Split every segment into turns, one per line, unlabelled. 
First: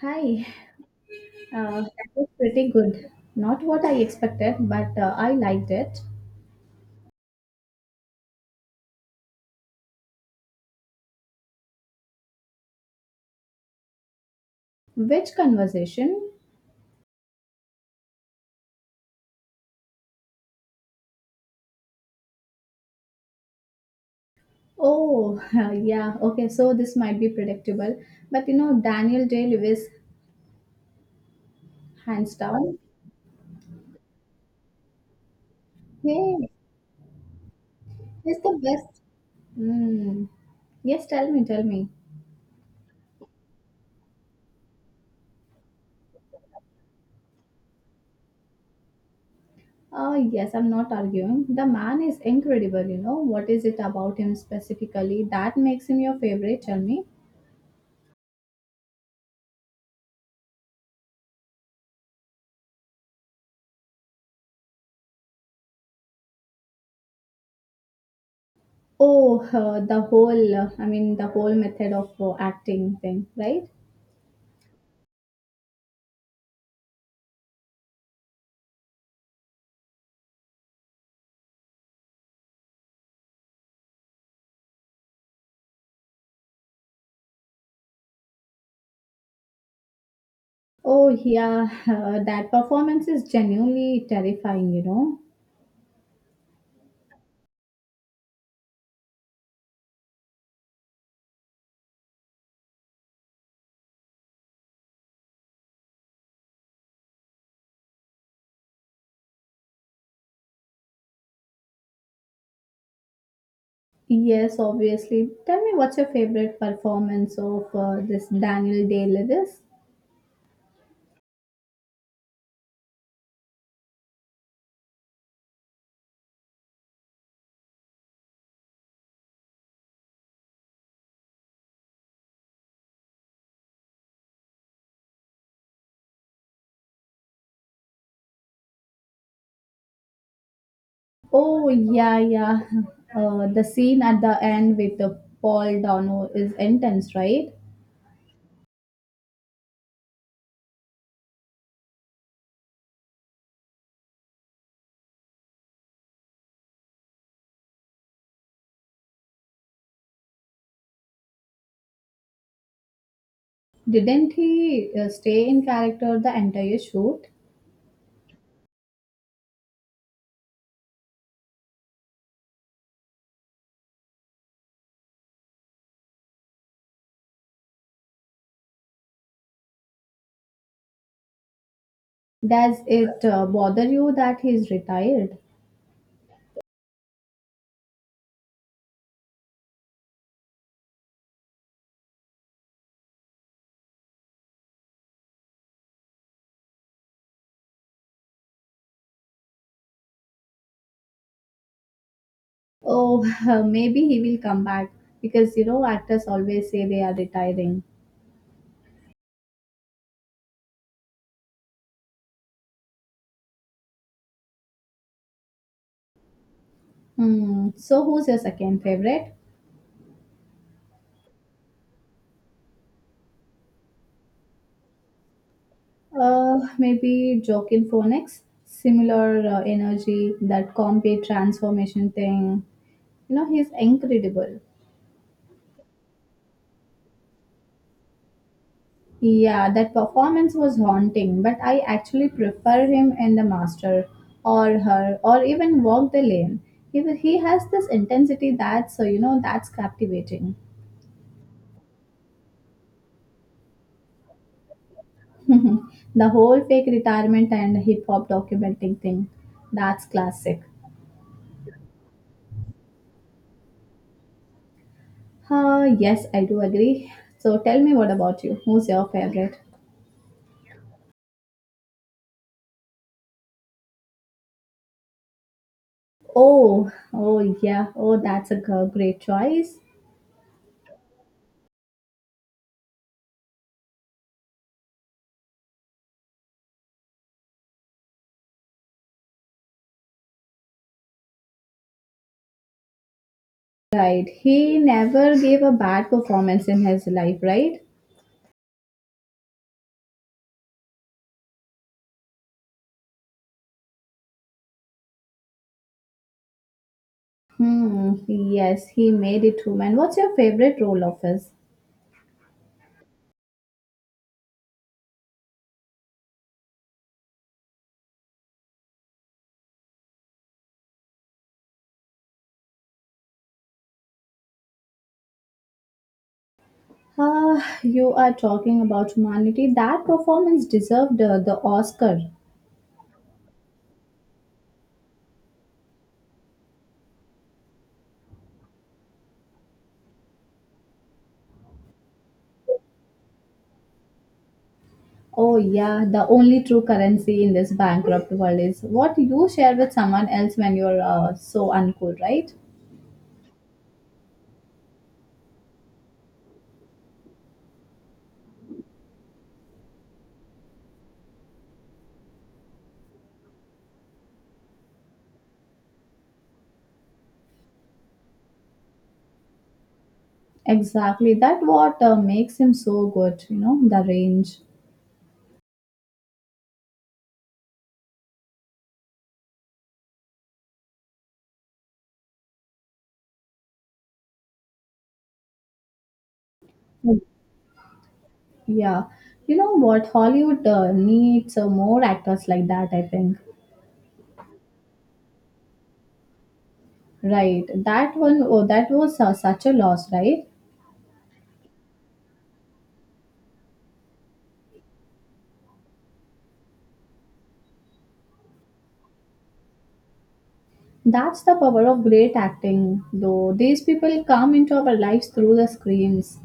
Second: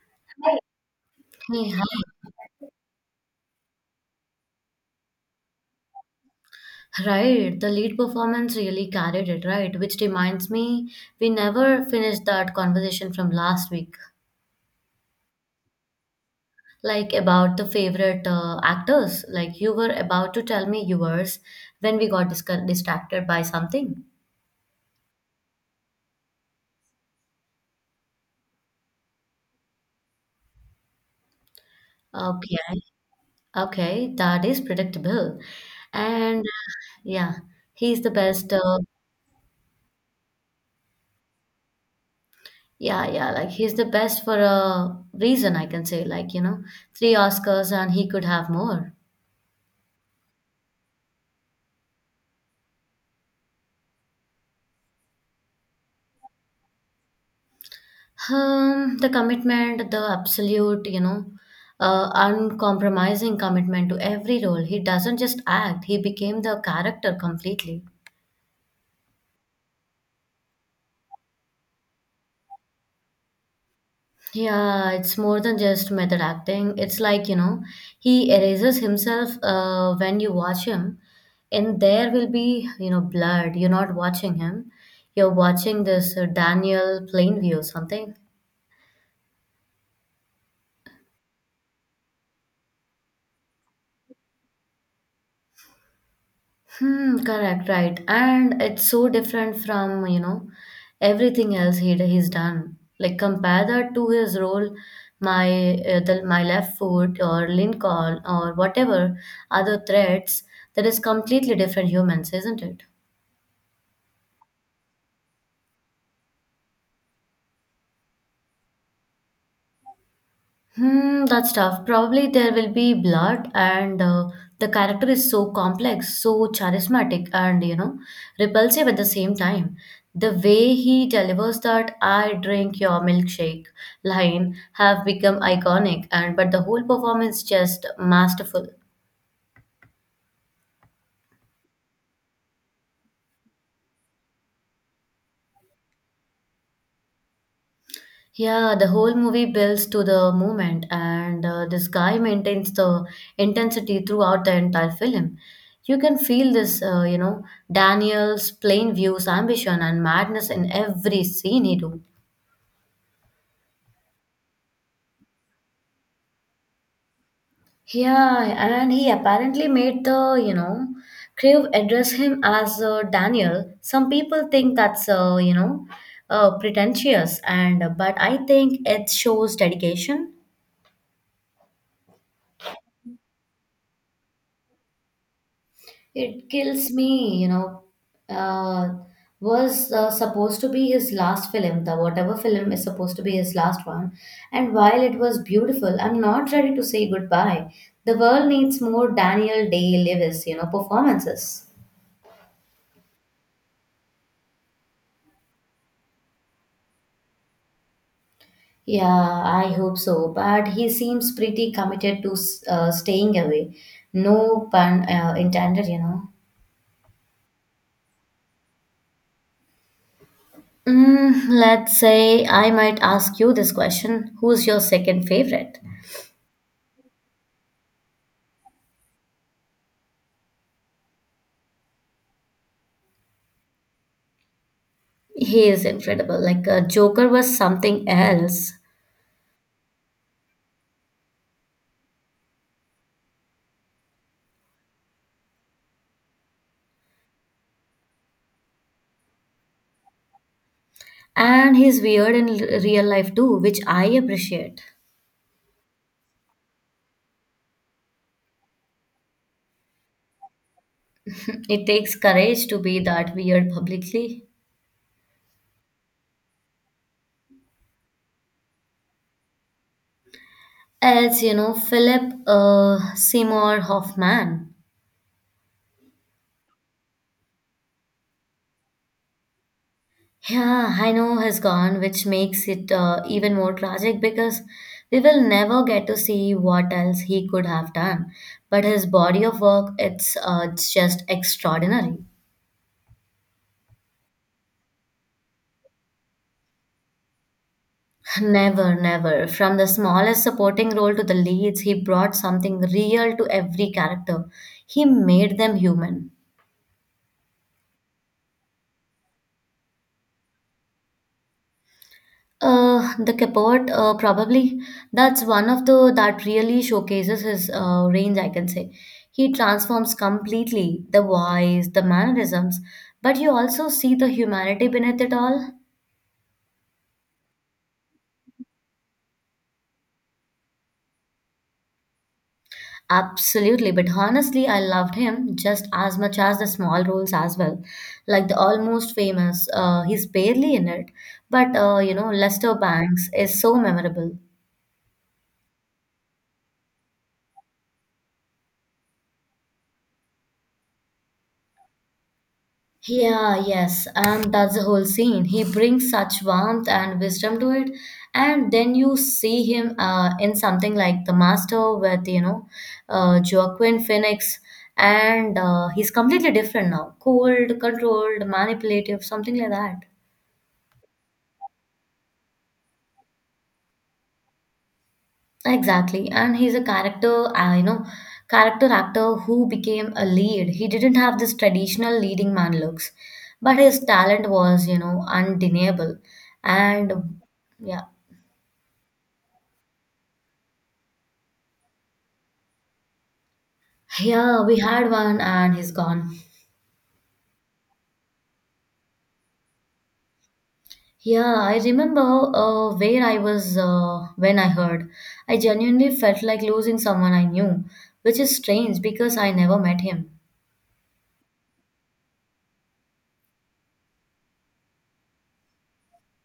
Hi,
Hey, hi.
that was pretty good. Not what I expected, but I liked it.
Right, the lead performance really carried it, right? Which reminds me, we never finished that conversation from last week,
Which conversation?
like about the favorite actors. Like you were about to tell me yours when we got distracted by something.
Oh, yeah, okay, so this might be predictable, but you know, Daniel Day Lewis, hands down.
Okay, okay, that is predictable. And
Hey,
yeah, he's the
he's the
best.
best. Mm. Yes, tell me, tell me.
Yeah, yeah, like he's the best for a reason, I can say. Like, you know, three Oscars and he could have more.
Oh, yes, I'm not arguing. The man is incredible, you know. What is it about him specifically that makes him your favorite? Tell me.
The commitment, the absolute, you know, uncompromising commitment to every role. He doesn't just act, he became the character completely.
Oh, the whole method of acting thing, right?
Yeah, it's more than just method acting. It's like, you know, he erases himself when you watch him, and there will be, you know, blood. You're not watching him, you're watching this Daniel Plainview, something.
Oh, yeah, that performance is genuinely terrifying, you know?
Hmm, correct, right. And it's so different from, you know, everything else he's done. Like compare that to his role, my my left foot or Lincoln or whatever other threats, that is completely different humans, isn't it?
Yes, obviously. Tell me, what's your favorite performance of this Daniel Day Lewis?
Hmm, that's tough. Probably there will be blood, and the character is so complex, so charismatic, and you know, repulsive at the same time. The way he delivers that "I drink your milkshake" line have become iconic, and but the whole performance just masterful.
Oh, yeah, yeah. The scene at the end with the Paul Dano is intense, right?
Yeah, the whole movie builds to the moment, and this guy maintains the intensity throughout the entire film. You can feel this, you know, Daniel's plain views, ambition, and madness in every scene he do.
Didn't he stay in character the entire shoot?
Yeah, and he apparently made the, you know, crew address him as Daniel. Some people think that's, you know, pretentious, and but I think it shows dedication.
Does it bother you that he's retired?
It kills me, you know. Uh, was supposed to be his last film, the whatever film is supposed to be his last one. And while it was beautiful, I'm not ready to say goodbye. The world needs more Daniel Day Lewis, you know, performances.
Oh, maybe he will come back because you know actors always say they are retiring.
Yeah, I hope so. But he seems pretty committed to staying away. No pun intended, you know.
Hmm. So who's your second favorite?
Mm, let's say I might ask you this question. Who's your second favorite?
Maybe Joaquin Phoenix. Similar energy, that combi transformation thing. You know he's incredible.
He is incredible. Like Joker was something else,
Yeah, that performance was haunting, but I actually prefer him in The Master or Her or even Walk the Lane. He has this intensity that's, that's captivating.
and he's weird in real life too, which I appreciate.
Mhm. The whole fake retirement and hip hop documenting thing. That's classic.
It takes courage to be that weird publicly.
Ah, yes, I do agree. So tell me, what about you? Who's your favorite?
Else, you know, Philip Seymour Hoffman.
Oh, oh yeah. Oh, that's a great choice.
Yeah, I know has gone, which makes it even more tragic because we will never get to see what else he could have done. But his body of work, it's just extraordinary.
Right. He never gave a bad performance in his life, right?
Never, never. From the smallest supporting role to the leads, he brought something real to every character. He made them human.
Hmm. Yes, he made it through. Man, what's your favorite role of his?
The Capot, probably. That's one of the that really showcases his range, I can say. He transforms completely the voice, the mannerisms, but you also see the humanity beneath it all.
Ah, you are talking about humanity. That performance deserved the Oscar.
Absolutely, but honestly, I loved him just as much as the small roles as well. Like the almost famous, he's barely in it, but you know, Lester Banks is so memorable.
Oh, yeah, the only true currency in this bankrupt world is what you share with someone else when you're so uncool, right?
Yeah, yes, and that's the whole scene. He brings such warmth and wisdom to it, and then you see him in something like The Master with you know Joaquin Phoenix, and he's completely different now, cold, controlled, manipulative, something like that.
Exactly. That what makes him so good, you know, the range.
Exactly, and he's a character, you know, character actor who became a lead. He didn't have this traditional leading man looks, but his talent was, you know, undeniable. And yeah,
Yeah. You know what? Hollywood needs more actors like that, I think.
yeah, we had one, and he's gone.
Right. That one, oh, that was such a loss, right?
Yeah, I remember where I was when I heard. I genuinely felt like losing someone I knew, which is strange because I never met him.
That's the power of great acting, though. These people come into our lives through the screens.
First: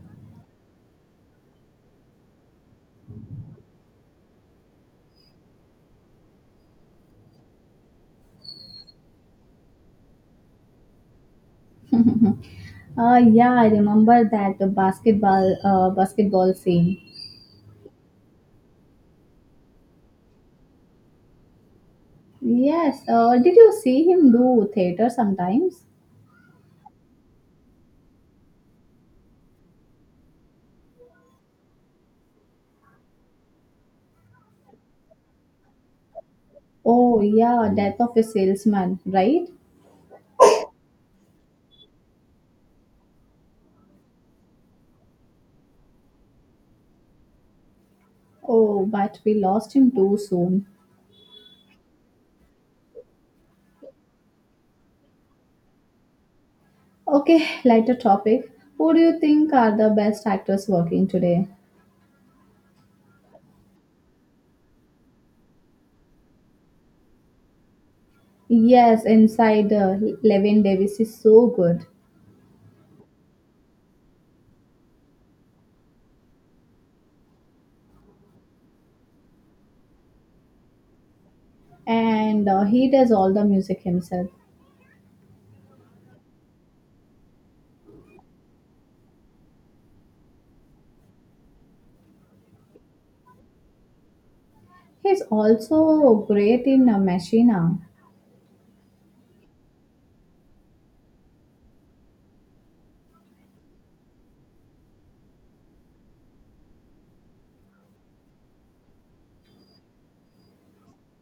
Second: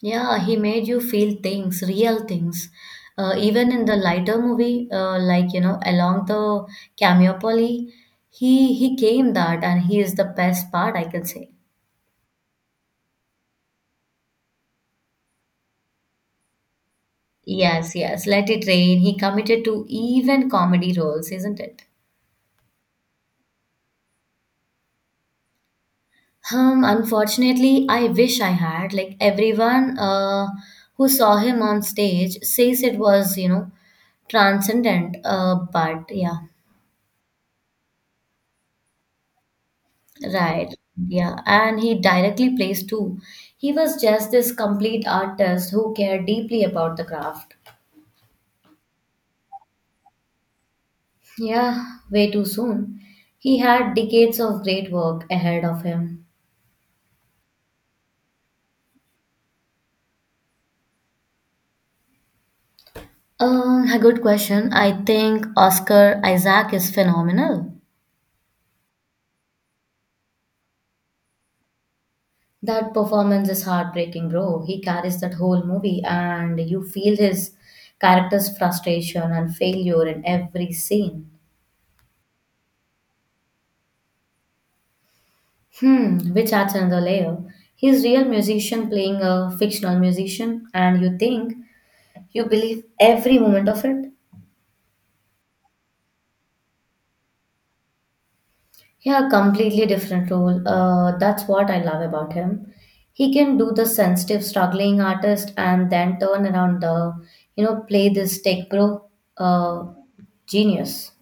Yeah, he made you feel things, real things. Even in the lighter movie, like you know, along the Cameopoli, he came that, and he is the best part I can say.
yeah, I remember that the basketball scene.
Yes, yes. Let it rain. He committed to even comedy roles, isn't it?
Yes. Did you see him do theater sometimes?
Unfortunately, I wish I had. Like everyone who saw him on stage says it was, you know, transcendent. But yeah.
Oh yeah, Death of a Salesman, right?
Right. Yeah. And he directly plays too. He was just this complete artist who cared deeply about the craft.
Oh, but we lost him too soon.
Yeah, way too soon. He had decades of great work ahead of him.
Okay, lighter topic. Who do you think are the best actors working today?
A good question. I think Oscar Isaac is phenomenal.
Yes, inside Levin Davis is so good,
That performance is heartbreaking, bro. He carries that whole movie, and you feel his character's frustration and failure in every scene.
and he does all the music himself.
Hmm, which adds another layer. He's real musician playing a fictional musician, and you think you believe every moment of it.
He's also great in Machina.
Yeah, completely different role. That's what I love about him. He can do the sensitive, struggling artist, and then turn around the, you know, play this tech bro. Uh, genius.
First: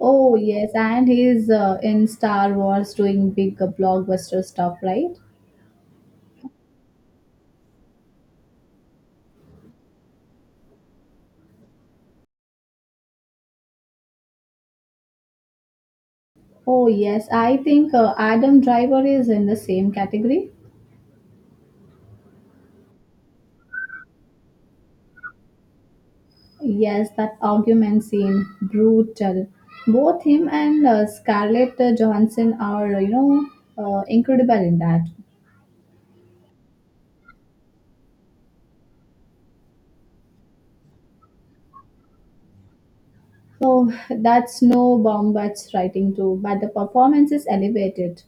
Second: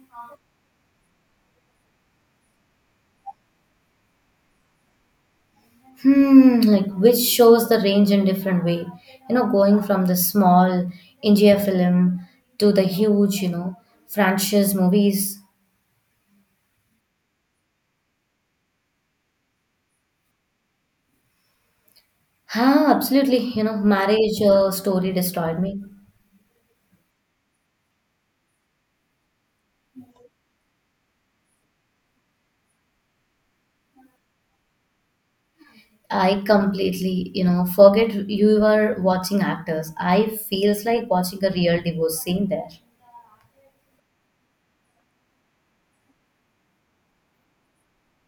Oh yes, and he's in Star Wars doing big blockbuster stuff, right?
Hmm, like which shows the range in different way. You know, going from the small India film to the huge, you know, franchise movies.
Oh yes, I think Adam Driver is in the same category.
Ah, absolutely. You know, marriage story destroyed me.
Yes, that argument scene, brutal. Both him and Scarlett Johansson are, incredible in that.
I completely, you know, forget you were watching actors. I feels like watching a real divorce scene there.
Oh, that's no Bombach's writing too, but the performance is elevated.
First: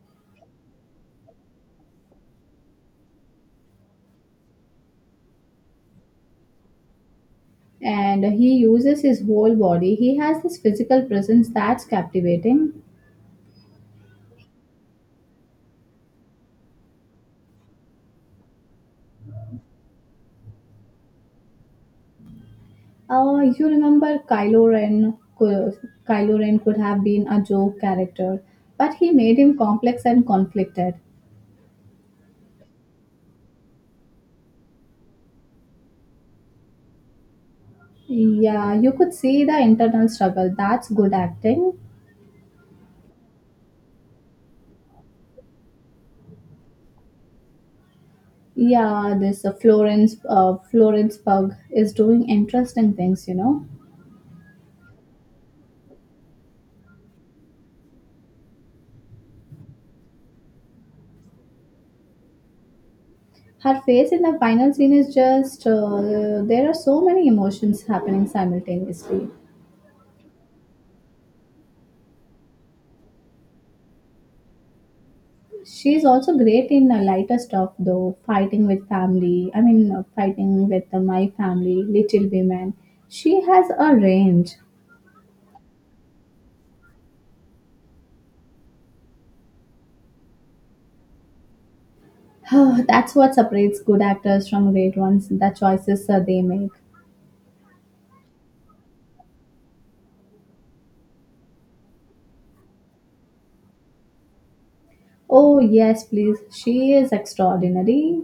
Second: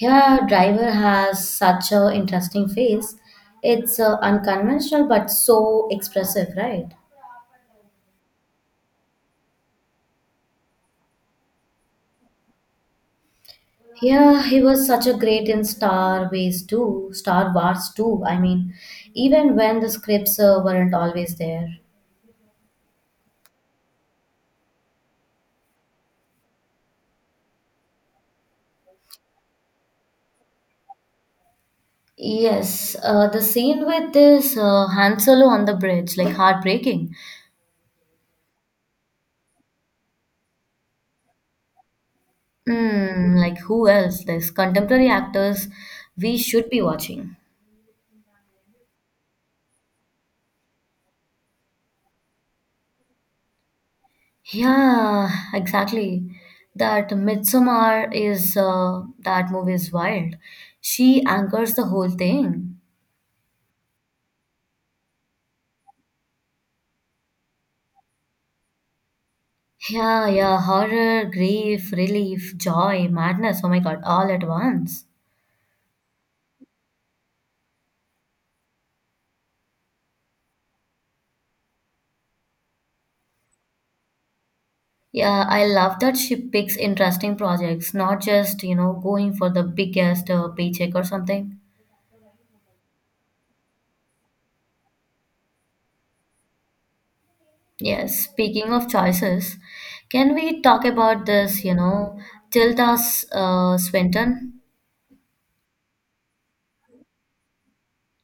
Yeah, Driver has such a interesting face. It's unconventional but so expressive, right?
And he uses his whole body. He has this physical presence that's captivating.
Yeah, he was such a great in Star Wars too, Star Wars too. I mean, even when the scripts weren't always there.
You remember Kylo Ren? Kylo Ren could have been a joke character, but he made him complex and conflicted.
Yes, the scene with this Han Solo on the bridge, like heartbreaking.
Yeah, you could see the internal struggle. That's good acting.
Mm, like who else? There's contemporary actors we should be watching.
Yeah, this Florence Pug is doing interesting things. You know,
Yeah, exactly. That Midsommar is that movie is wild. She anchors the whole thing.
her face in the final scene is just there are so many emotions happening simultaneously.
Yeah, yeah, horror, grief, relief, joy, madness. Oh my God, all at once.
She's also great in lighter stuff though, fighting with family. I mean, fighting with my family, Little Women. She has a range.
Yeah, I love that she picks interesting projects, not just, you know, going for the biggest paycheck or something.
That's what separates good actors from great ones, the choices they make.
Yes, speaking of choices, can we talk about this, you know, Tilda Swinton?
Oh, yes, please. She is extraordinary.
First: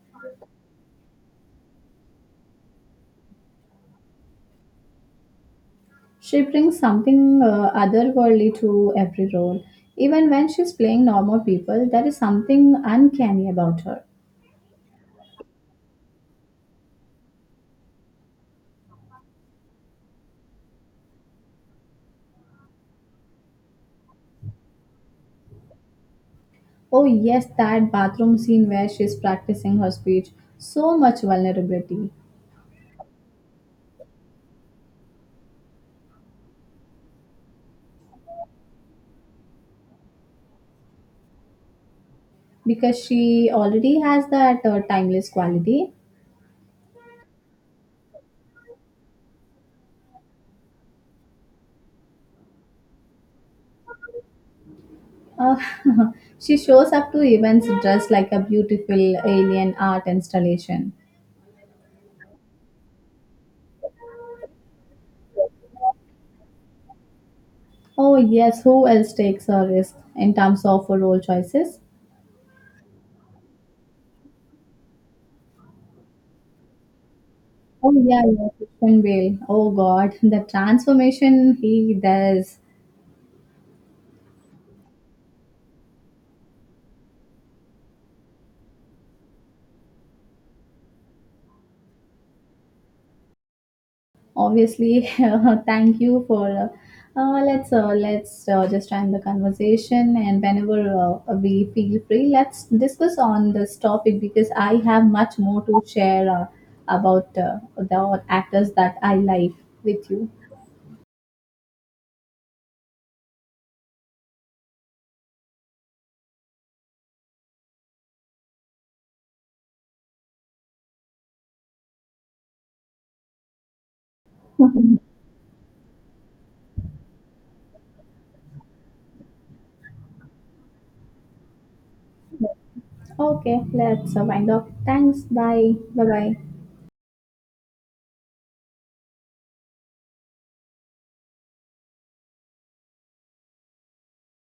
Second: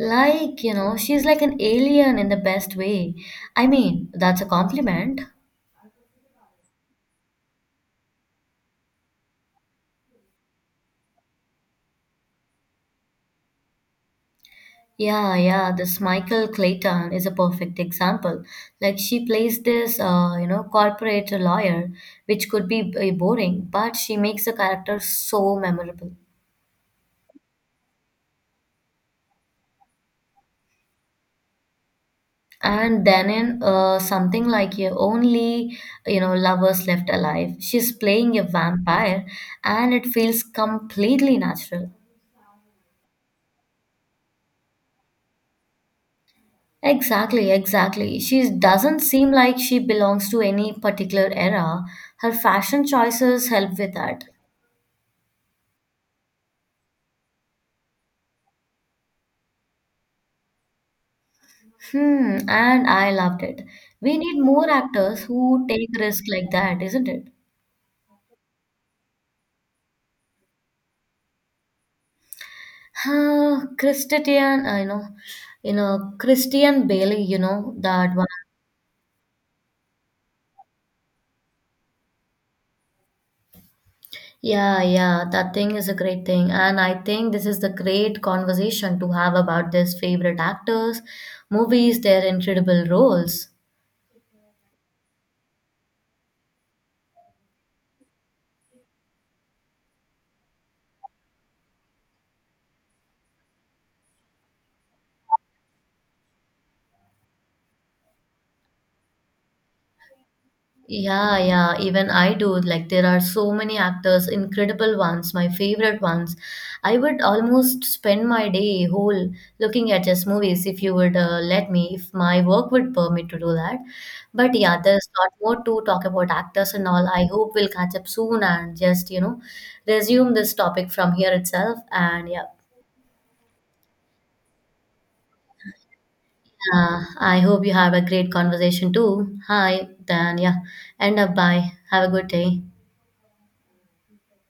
Like, you know, she's like an alien in the best way. I mean, that's a compliment.
She brings something otherworldly to every role. Even when she's playing normal people, there is something uncanny about her.
Yeah, yeah, this Michael Clayton is a perfect example. Like she plays this, you know, corporate lawyer, which could be boring, but she makes the character so memorable.
Oh, yes, that bathroom scene where she's practicing her speech. So much vulnerability
And then in something like your only, you know, lovers left alive, she's playing a vampire, and it feels completely natural.
because she already has that timeless quality.
Exactly, exactly. She doesn't seem like she belongs to any particular era. Her fashion choices help with that.
Uh, she shows up to events dressed like a beautiful alien art installation.
Hmm, and I loved it. We need more actors who take risk like that, isn't it?
Oh, yes, who else takes a risk in terms of role choices?
Huh, Christian, I know, you know, Christian Bailey, you know,
Oh,
that
yeah,
one.
yeah, Christian Bale. Oh, God, the transformation he does.
Yeah, yeah, that thing is a great thing. And I think this is the great conversation to have about this favorite actors, movies, their incredible roles.
Obviously, thank you for. Let's just end the conversation, and whenever we feel free, let's discuss on this topic because I have much more to share about the actors that I like with you.
Yeah, yeah, even I do. Like, there are so many actors, incredible ones, my favorite ones. I would almost spend my day whole looking at just movies if you would let me, if my work would permit to do that. But yeah, there's a lot more to talk about actors and all. I hope we'll catch up soon and just, you know, resume this topic from here itself. And yeah,
Okay, let's wind up. Thanks. Bye. Bye. Bye.
I hope you have a great conversation too. Hi, then yeah, end up bye. Have a good day.